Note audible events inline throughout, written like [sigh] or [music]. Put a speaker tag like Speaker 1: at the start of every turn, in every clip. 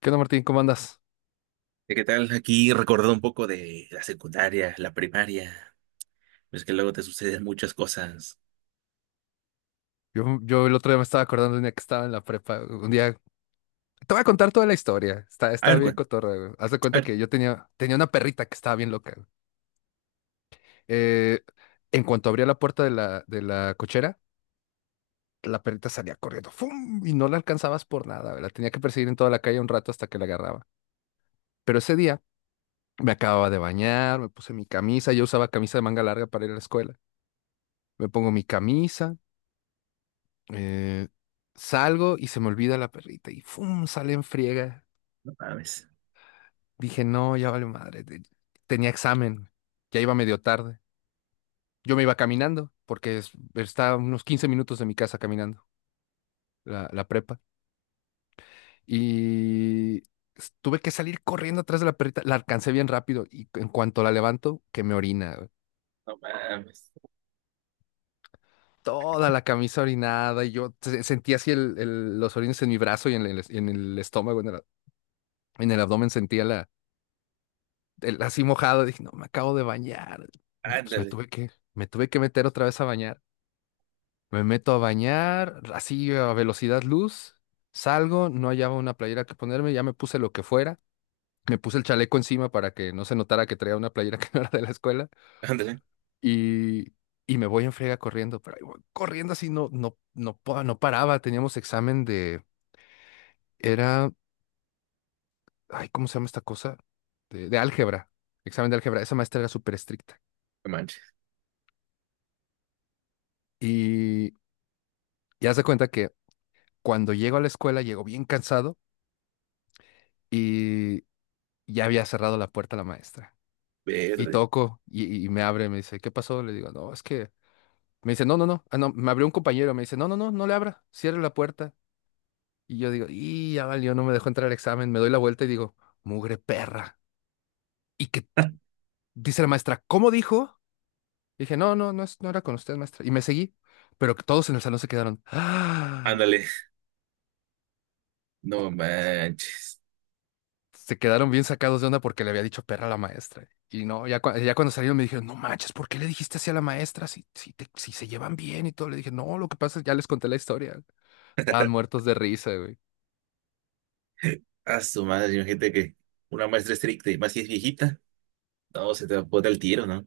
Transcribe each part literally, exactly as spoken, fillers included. Speaker 1: ¿Qué onda, Martín? ¿Cómo andas?
Speaker 2: ¿Qué tal? Aquí recordando un poco de la secundaria, la primaria. Es que luego te suceden muchas cosas.
Speaker 1: Yo, yo el otro día me estaba acordando de un día que estaba en la prepa. Un día, te voy a contar toda la historia. Está,
Speaker 2: A
Speaker 1: está
Speaker 2: ver,
Speaker 1: bien
Speaker 2: cuál.
Speaker 1: cotorra, güey. Haz de
Speaker 2: A
Speaker 1: cuenta
Speaker 2: ver,
Speaker 1: que yo tenía, tenía una perrita que estaba bien loca, güey. Eh, en cuanto abría la puerta de la, de la cochera, la perrita salía corriendo. ¡Fum! Y no la alcanzabas por nada, güey. La tenía que perseguir en toda la calle un rato hasta que la agarraba. Pero ese día me acababa de bañar, me puse mi camisa. Yo usaba camisa de manga larga para ir a la escuela. Me pongo mi camisa. eh, Salgo y se me olvida la perrita y ¡fum! Sale en friega.
Speaker 2: no mames.
Speaker 1: Dije, no, ya vale madre. te- Tenía examen, ya iba medio tarde. Yo me iba caminando, porque es- está a unos quince minutos de mi casa caminando, la, la prepa. Y s- tuve que salir corriendo atrás de la perrita. La alcancé bien rápido y en cuanto la levanto, que me orina, güey.
Speaker 2: No mames.
Speaker 1: Toda la camisa orinada y yo se- sentía así el, el- los orines en mi brazo y en el, en el estómago, en el, en el abdomen sentía la, el- así mojado. Dije, no, me acabo de bañar. Pues me
Speaker 2: Ándale,
Speaker 1: tuve que, me tuve que meter otra vez a bañar. Me meto a bañar, así a velocidad luz, salgo, no hallaba una playera que ponerme, ya me puse lo que fuera, me puse el chaleco encima para que no se notara que traía una playera [laughs] que no era de la escuela
Speaker 2: ándale.
Speaker 1: y, y me voy en friega corriendo, pero ahí voy corriendo así no, no, no, pa- no paraba, teníamos examen de, era, ay, ¿cómo se llama esta cosa? De, de álgebra, examen de álgebra, esa maestra era súper estricta
Speaker 2: No manches.
Speaker 1: y, y haz de cuenta que cuando llego a la escuela llego bien cansado y ya había cerrado la puerta la maestra. Y
Speaker 2: Verde.
Speaker 1: toco y, y me abre, me dice, ¿qué pasó? Le digo, no, es que... Me dice, no, no, no. Ah, no, me abrió un compañero, me dice, no, no, no, no le abra, cierre la puerta. Y yo digo, y ya valió, no me dejó entrar al examen. Me doy la vuelta y digo, mugre perra. Y que dice la maestra, ¿cómo dijo? Dije, no, no, no, es- no era con usted, maestra. Y me seguí, pero que todos en el salón se quedaron, ah,
Speaker 2: Ándale. No manches.
Speaker 1: se quedaron bien sacados de onda porque le había dicho perra a la maestra. Y no, ya, cua- ya cuando salieron me dijeron, no manches, ¿por qué le dijiste así a la maestra si, si, te- si se llevan bien y todo? Le dije, no, lo que pasa es que ya les conté la historia. Estaban muertos de risa, güey.
Speaker 2: [laughs] A su madre, imagínate que una maestra estricta y más si es viejita. No, se te bota el tiro, ¿no?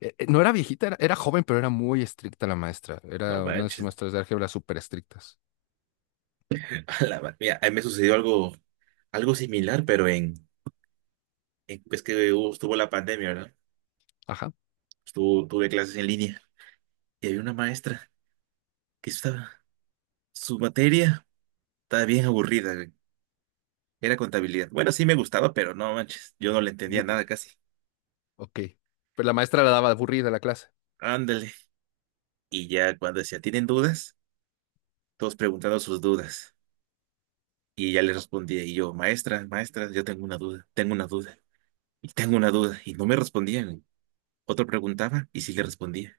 Speaker 1: Eh, eh, No era viejita, era, era joven, pero era muy estricta la maestra.
Speaker 2: No
Speaker 1: Era una de esas
Speaker 2: manches.
Speaker 1: maestras de álgebra súper estrictas.
Speaker 2: A la ma- Mira, a mí me sucedió algo, algo similar, pero en, en pues que hubo- estuvo la pandemia, ¿verdad?
Speaker 1: Ajá.
Speaker 2: Estuvo, tuve clases en línea y había una maestra que estaba. Su materia estaba bien aburrida, güey. Era contabilidad. Bueno, sí me gustaba, pero no manches, yo no le entendía
Speaker 1: D-
Speaker 2: nada casi.
Speaker 1: ok. Pero la maestra la daba aburrida la clase.
Speaker 2: Ándale. Y ya cuando decía, ¿tienen dudas? Todos preguntando sus dudas. Y ya le respondía, y yo, maestra, maestra, yo tengo una duda, tengo una duda, y tengo una duda. Y no me respondían, güey. Otro preguntaba y sí le respondía.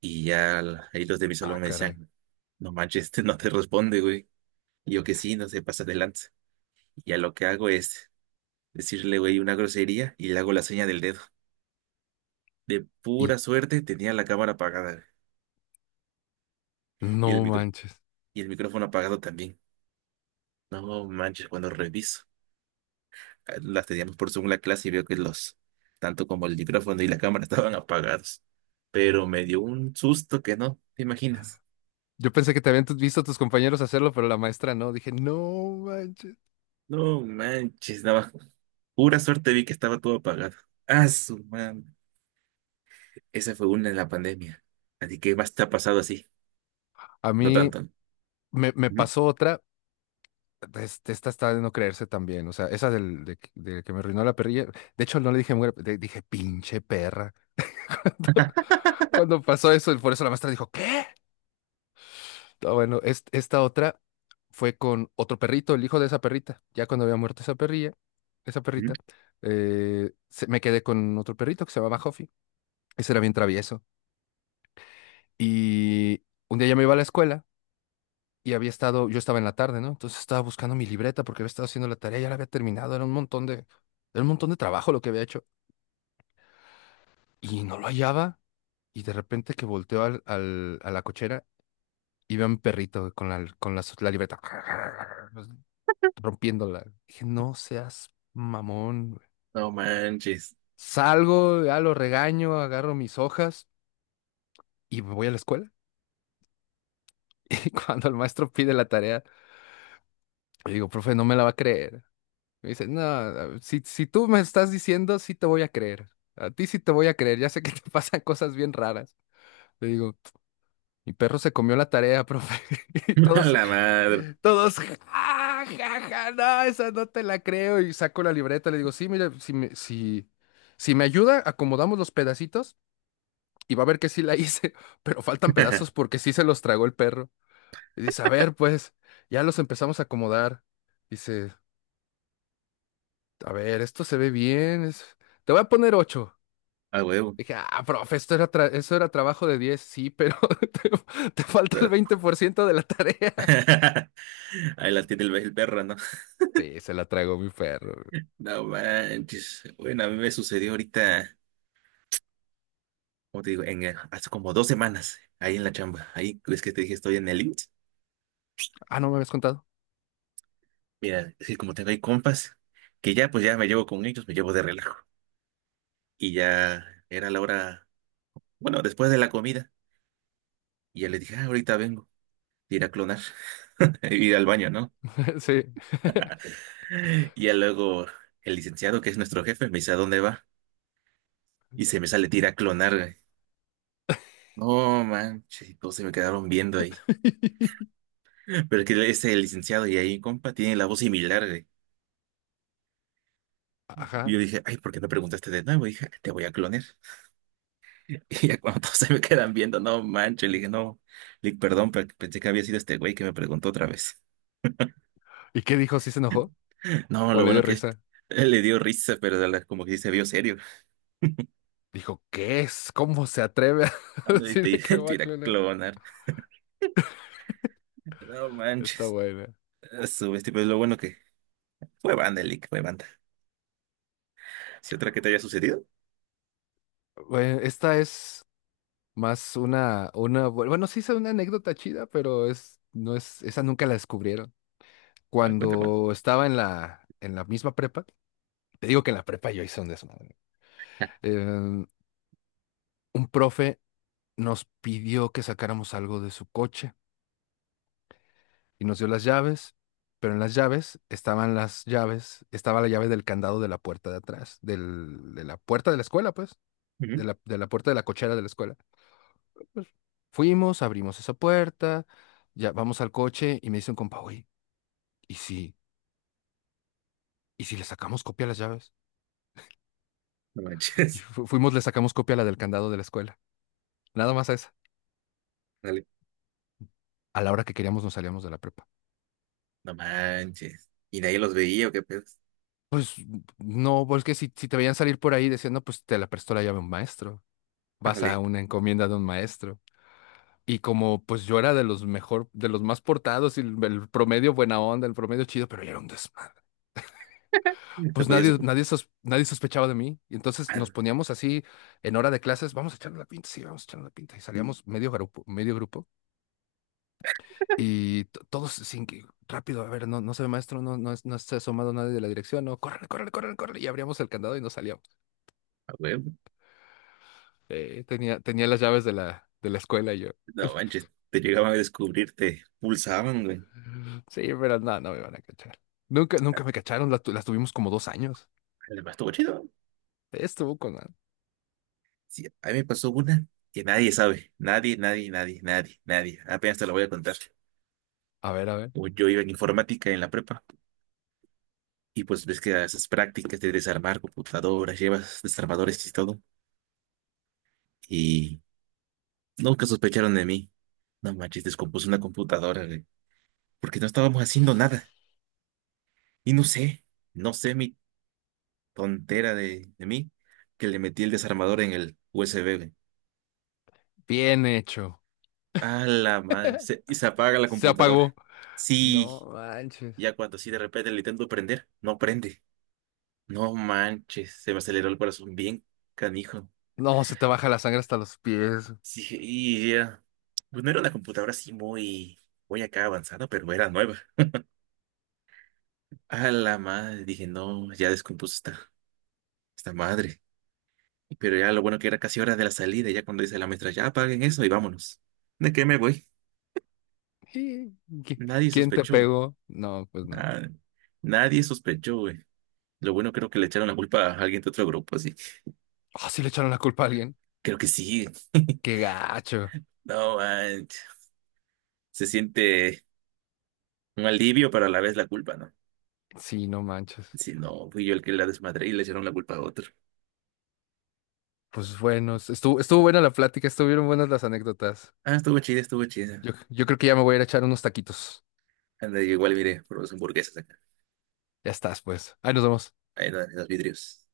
Speaker 2: Y ya la- ahí los de mi
Speaker 1: Ah,
Speaker 2: salón me
Speaker 1: caray.
Speaker 2: decían, no manches, este no te responde, güey. Y yo que sí, no se pasa adelante. Y ya lo que hago es decirle, güey, una grosería y le hago la seña del dedo. De
Speaker 1: Y
Speaker 2: pura suerte tenía la cámara apagada y el
Speaker 1: no
Speaker 2: micro
Speaker 1: manches.
Speaker 2: y el micrófono apagado también. No manches, cuando reviso eh, las teníamos por Zoom la clase y veo que los, tanto como el micrófono y la cámara [laughs] estaban apagados. Pero me dio un susto que no, ¿te imaginas?
Speaker 1: Yo pensé que te habían tu- visto a tus compañeros hacerlo, pero la maestra no. Dije, no manches.
Speaker 2: No manches, nada más. Pura suerte vi que estaba todo apagado. Ah, su man. Esa fue una en la pandemia. Así que más te ha pasado así.
Speaker 1: A
Speaker 2: No
Speaker 1: mí
Speaker 2: tanto, ¿no?
Speaker 1: me, me
Speaker 2: Ujú,
Speaker 1: pasó otra. Este, esta está de no creerse también. O sea, esa del, de, que de que me arruinó la perrilla. De hecho, no le dije mujer, le dije pinche perra. [laughs] Cuando pasó eso, y por eso la maestra dijo, ¿qué? Ah, bueno, es- esta otra fue con otro perrito, el hijo de esa perrita. Ya cuando había muerto esa perrilla, esa
Speaker 2: ujú.
Speaker 1: perrita, eh, se- me quedé con otro perrito que se llamaba Huffy. Ese era bien travieso. Y un día ya me iba a la escuela y había estado, yo estaba en la tarde, ¿no? Entonces estaba buscando mi libreta porque había estado haciendo la tarea, ya la había terminado, era un montón de, era un montón de trabajo lo que había hecho. Y no lo hallaba y de repente que volteo al, al- a la cochera y veo a mi perrito con la, con la, la libreta. [laughs] rompiéndola. Dije, no seas mamón, güey.
Speaker 2: No manches.
Speaker 1: Salgo, ya lo regaño, agarro mis hojas y me voy a la escuela. [laughs] Y cuando el maestro pide la tarea, le digo, profe, no me la va a creer. Me dice, no, a- si, si, tú me estás diciendo, sí te voy a creer. A ti sí te voy a creer. Ya sé que te [laughs] pasan cosas bien raras. Le digo, mi perro se comió la tarea, profe. [laughs] Y
Speaker 2: [laughs] A
Speaker 1: todos,
Speaker 2: la madre.
Speaker 1: todos, ja, ja, ja, no, esa no te la creo. Y saco la libreta, le digo, sí, mire, si me, si, si me ayuda, acomodamos los pedacitos y va a ver que sí la hice, [laughs] pero faltan pedazos
Speaker 2: [laughs]
Speaker 1: porque sí se los tragó el perro. Y dice, a ver, pues, ya los empezamos a acomodar. Dice, a ver, esto se ve bien, es- te voy a poner ocho.
Speaker 2: A huevo.
Speaker 1: Dije, ah, profe, esto era tra- eso era trabajo de diez, sí, pero [laughs] te, te falta el veinte por ciento de la tarea.
Speaker 2: [laughs] Ahí la tiene el, el perro, ¿no? [laughs]
Speaker 1: Sí, se la tragó mi perro.
Speaker 2: No manches. Bueno, a mí me sucedió ahorita, como te digo, en, eh, hace como dos semanas, ahí en la chamba. Ahí es que te dije, estoy en el I M S S.
Speaker 1: Ah, ¿no me habías contado?
Speaker 2: Mira, es que como tengo ahí compas, que ya pues ya me llevo con ellos, me llevo de relajo. Y ya era la hora, bueno, después de la comida. Y ya les dije, ah, ahorita vengo, ir a clonar, [laughs] ir al baño, ¿no?
Speaker 1: [laughs] Sí.
Speaker 2: Y ya luego el licenciado, que es nuestro jefe, me dice, ¿a dónde va? Y se me sale tira a clonar. No manches, y todos se me quedaron viendo ahí.
Speaker 1: [laughs]
Speaker 2: [laughs] Pero es que ese licenciado y ahí, compa, tiene la voz similar, güey. Y
Speaker 1: Ajá.
Speaker 2: yo dije, ay, ¿por qué no preguntaste de nuevo? Y dije, te voy a clonar. [laughs] Y ya cuando todos se me quedan viendo, no manches, le dije, no, le dije, perdón, pe- pensé que había sido este güey que me preguntó otra vez.
Speaker 1: ¿Y qué dijo? ¿Sí se enojó?
Speaker 2: [laughs] No,
Speaker 1: ¿O
Speaker 2: lo
Speaker 1: le dio
Speaker 2: bueno que es,
Speaker 1: risa?
Speaker 2: [laughs] él le dio risa, pero a la- como que sí se vio serio. [laughs]
Speaker 1: Dijo, ¿qué es? ¿Cómo se atreve a
Speaker 2: Ah,
Speaker 1: [laughs]
Speaker 2: no, y te,
Speaker 1: decirme que
Speaker 2: [laughs]
Speaker 1: va
Speaker 2: te
Speaker 1: a
Speaker 2: iba a
Speaker 1: clonar?
Speaker 2: clonar. No
Speaker 1: Está
Speaker 2: manches,
Speaker 1: buena.
Speaker 2: a su bestia, pero lo bueno que fue banda, Lick, fue banda. Si otra que te haya sucedido,
Speaker 1: Bueno, esta es más una, una, bu- bueno, sí es una anécdota chida, pero es, no es, esa nunca la descubrieron.
Speaker 2: ah, cuenta, cuenta.
Speaker 1: Cuando estaba en la, en la misma prepa, te digo que en la prepa yo hice un desmadre. Eh, un profe nos pidió que sacáramos algo de su coche. Y nos dio las llaves, pero en las llaves estaban las llaves, estaba la llave del candado de la puerta de atrás, del- de la puerta de la escuela, pues, de
Speaker 2: Ujú.
Speaker 1: la, de la puerta de la cochera de la escuela. Pues, fuimos, abrimos esa puerta, ya vamos al coche y me dice un compa, oye, ¿y si, y si le sacamos copia a las llaves?
Speaker 2: No
Speaker 1: Y
Speaker 2: manches.
Speaker 1: fu- fuimos, le sacamos copia a la del candado de la escuela, nada más a esa.
Speaker 2: [laughs] Dale.
Speaker 1: A la hora que queríamos nos salíamos de la prepa.
Speaker 2: No manches. Y nadie los veía, ¿o qué pedo?
Speaker 1: Pues no, porque si, si te veían salir por ahí diciendo, pues te la prestó la llave un maestro. Vas a
Speaker 2: Ándale,
Speaker 1: una encomienda de un maestro. Y como pues yo era de los mejor, de los más portados y el, el promedio buena onda, el promedio chido, pero yo era un desmadre.
Speaker 2: te
Speaker 1: Pues
Speaker 2: podías
Speaker 1: nadie,
Speaker 2: ocupar.
Speaker 1: nadie, sos- nadie sospechaba de mí. Y entonces nos
Speaker 2: Ah,
Speaker 1: poníamos así en hora de clases, vamos a echarle la pinta, sí, vamos a echarle la pinta. Y salíamos medio grupo, medio grupo. Y to- todos sin que, rápido, a ver, no, no se ve maestro, no, no, es- no se ha asomado nadie de la dirección, no, córrele, córrele, córrele, córrele. Y abríamos el candado y nos salíamos.
Speaker 2: a huevo.
Speaker 1: Eh, tenía, tenía las llaves de la, de la escuela y yo.
Speaker 2: No manches, te llegaban a descubrir, te pulsaban, güey.
Speaker 1: Sí, pero no, no me van a cachar. Nunca, nunca me cacharon, la tu- las tuvimos como dos años.
Speaker 2: Además, estuvo chido.
Speaker 1: Estuvo con... la-
Speaker 2: Sí, a mí me pasó una que nadie sabe. Nadie, nadie, nadie, nadie, nadie. Apenas te la voy a contar.
Speaker 1: A ver, a ver.
Speaker 2: Pues yo iba en informática en la prepa y pues ves que esas prácticas de desarmar computadoras, llevas desarmadores y todo. Y nunca sospecharon de mí. No manches, descompuse una computadora, güey, porque no estábamos haciendo nada. Y no sé, no sé, mi tontera de, de mí que le metí el desarmador en el U S B, güey.
Speaker 1: Bien hecho.
Speaker 2: A la madre.
Speaker 1: [laughs]
Speaker 2: Se- y se apaga la
Speaker 1: Se
Speaker 2: computadora.
Speaker 1: apagó. No
Speaker 2: Sí,
Speaker 1: manches.
Speaker 2: ya cuando sí de repente le intento prender, no prende. No manches, se me aceleró el corazón bien canijo.
Speaker 1: No, se te baja la sangre hasta los pies.
Speaker 2: Sí, dije, y ya. Pues no era una computadora así muy, muy acá avanzada, pero era nueva. A la madre, dije, no, ya descompuso esta, esta madre. Pero ya lo bueno que era casi hora de la salida, ya cuando dice la maestra, ya apaguen eso y vámonos. ¿De qué me voy?
Speaker 1: Sí. ¿Qui-
Speaker 2: Nadie
Speaker 1: Quién te
Speaker 2: sospechó.
Speaker 1: pegó? No, pues no.
Speaker 2: Ah, nadie sospechó, güey. Lo bueno creo que le echaron la culpa a alguien de otro grupo, así.
Speaker 1: Ah, sí le echaron la culpa a alguien.
Speaker 2: Creo que sí. [laughs]
Speaker 1: Qué gacho.
Speaker 2: No, manches. Se siente un alivio, pero a la vez la culpa, ¿no?
Speaker 1: Sí, no manches.
Speaker 2: Si no, fui yo el que la desmadré y le echaron la culpa a otro.
Speaker 1: Pues bueno, es- estuvo, estuvo buena la plática, estuvieron buenas las anécdotas.
Speaker 2: Ah, estuvo chida, estuvo chida.
Speaker 1: Yo, yo creo que ya me voy a ir a echar unos taquitos.
Speaker 2: Anda, yo igual miré por los hamburguesas acá.
Speaker 1: Ya estás, pues. Ahí nos vemos.
Speaker 2: Ahí en los vidrios.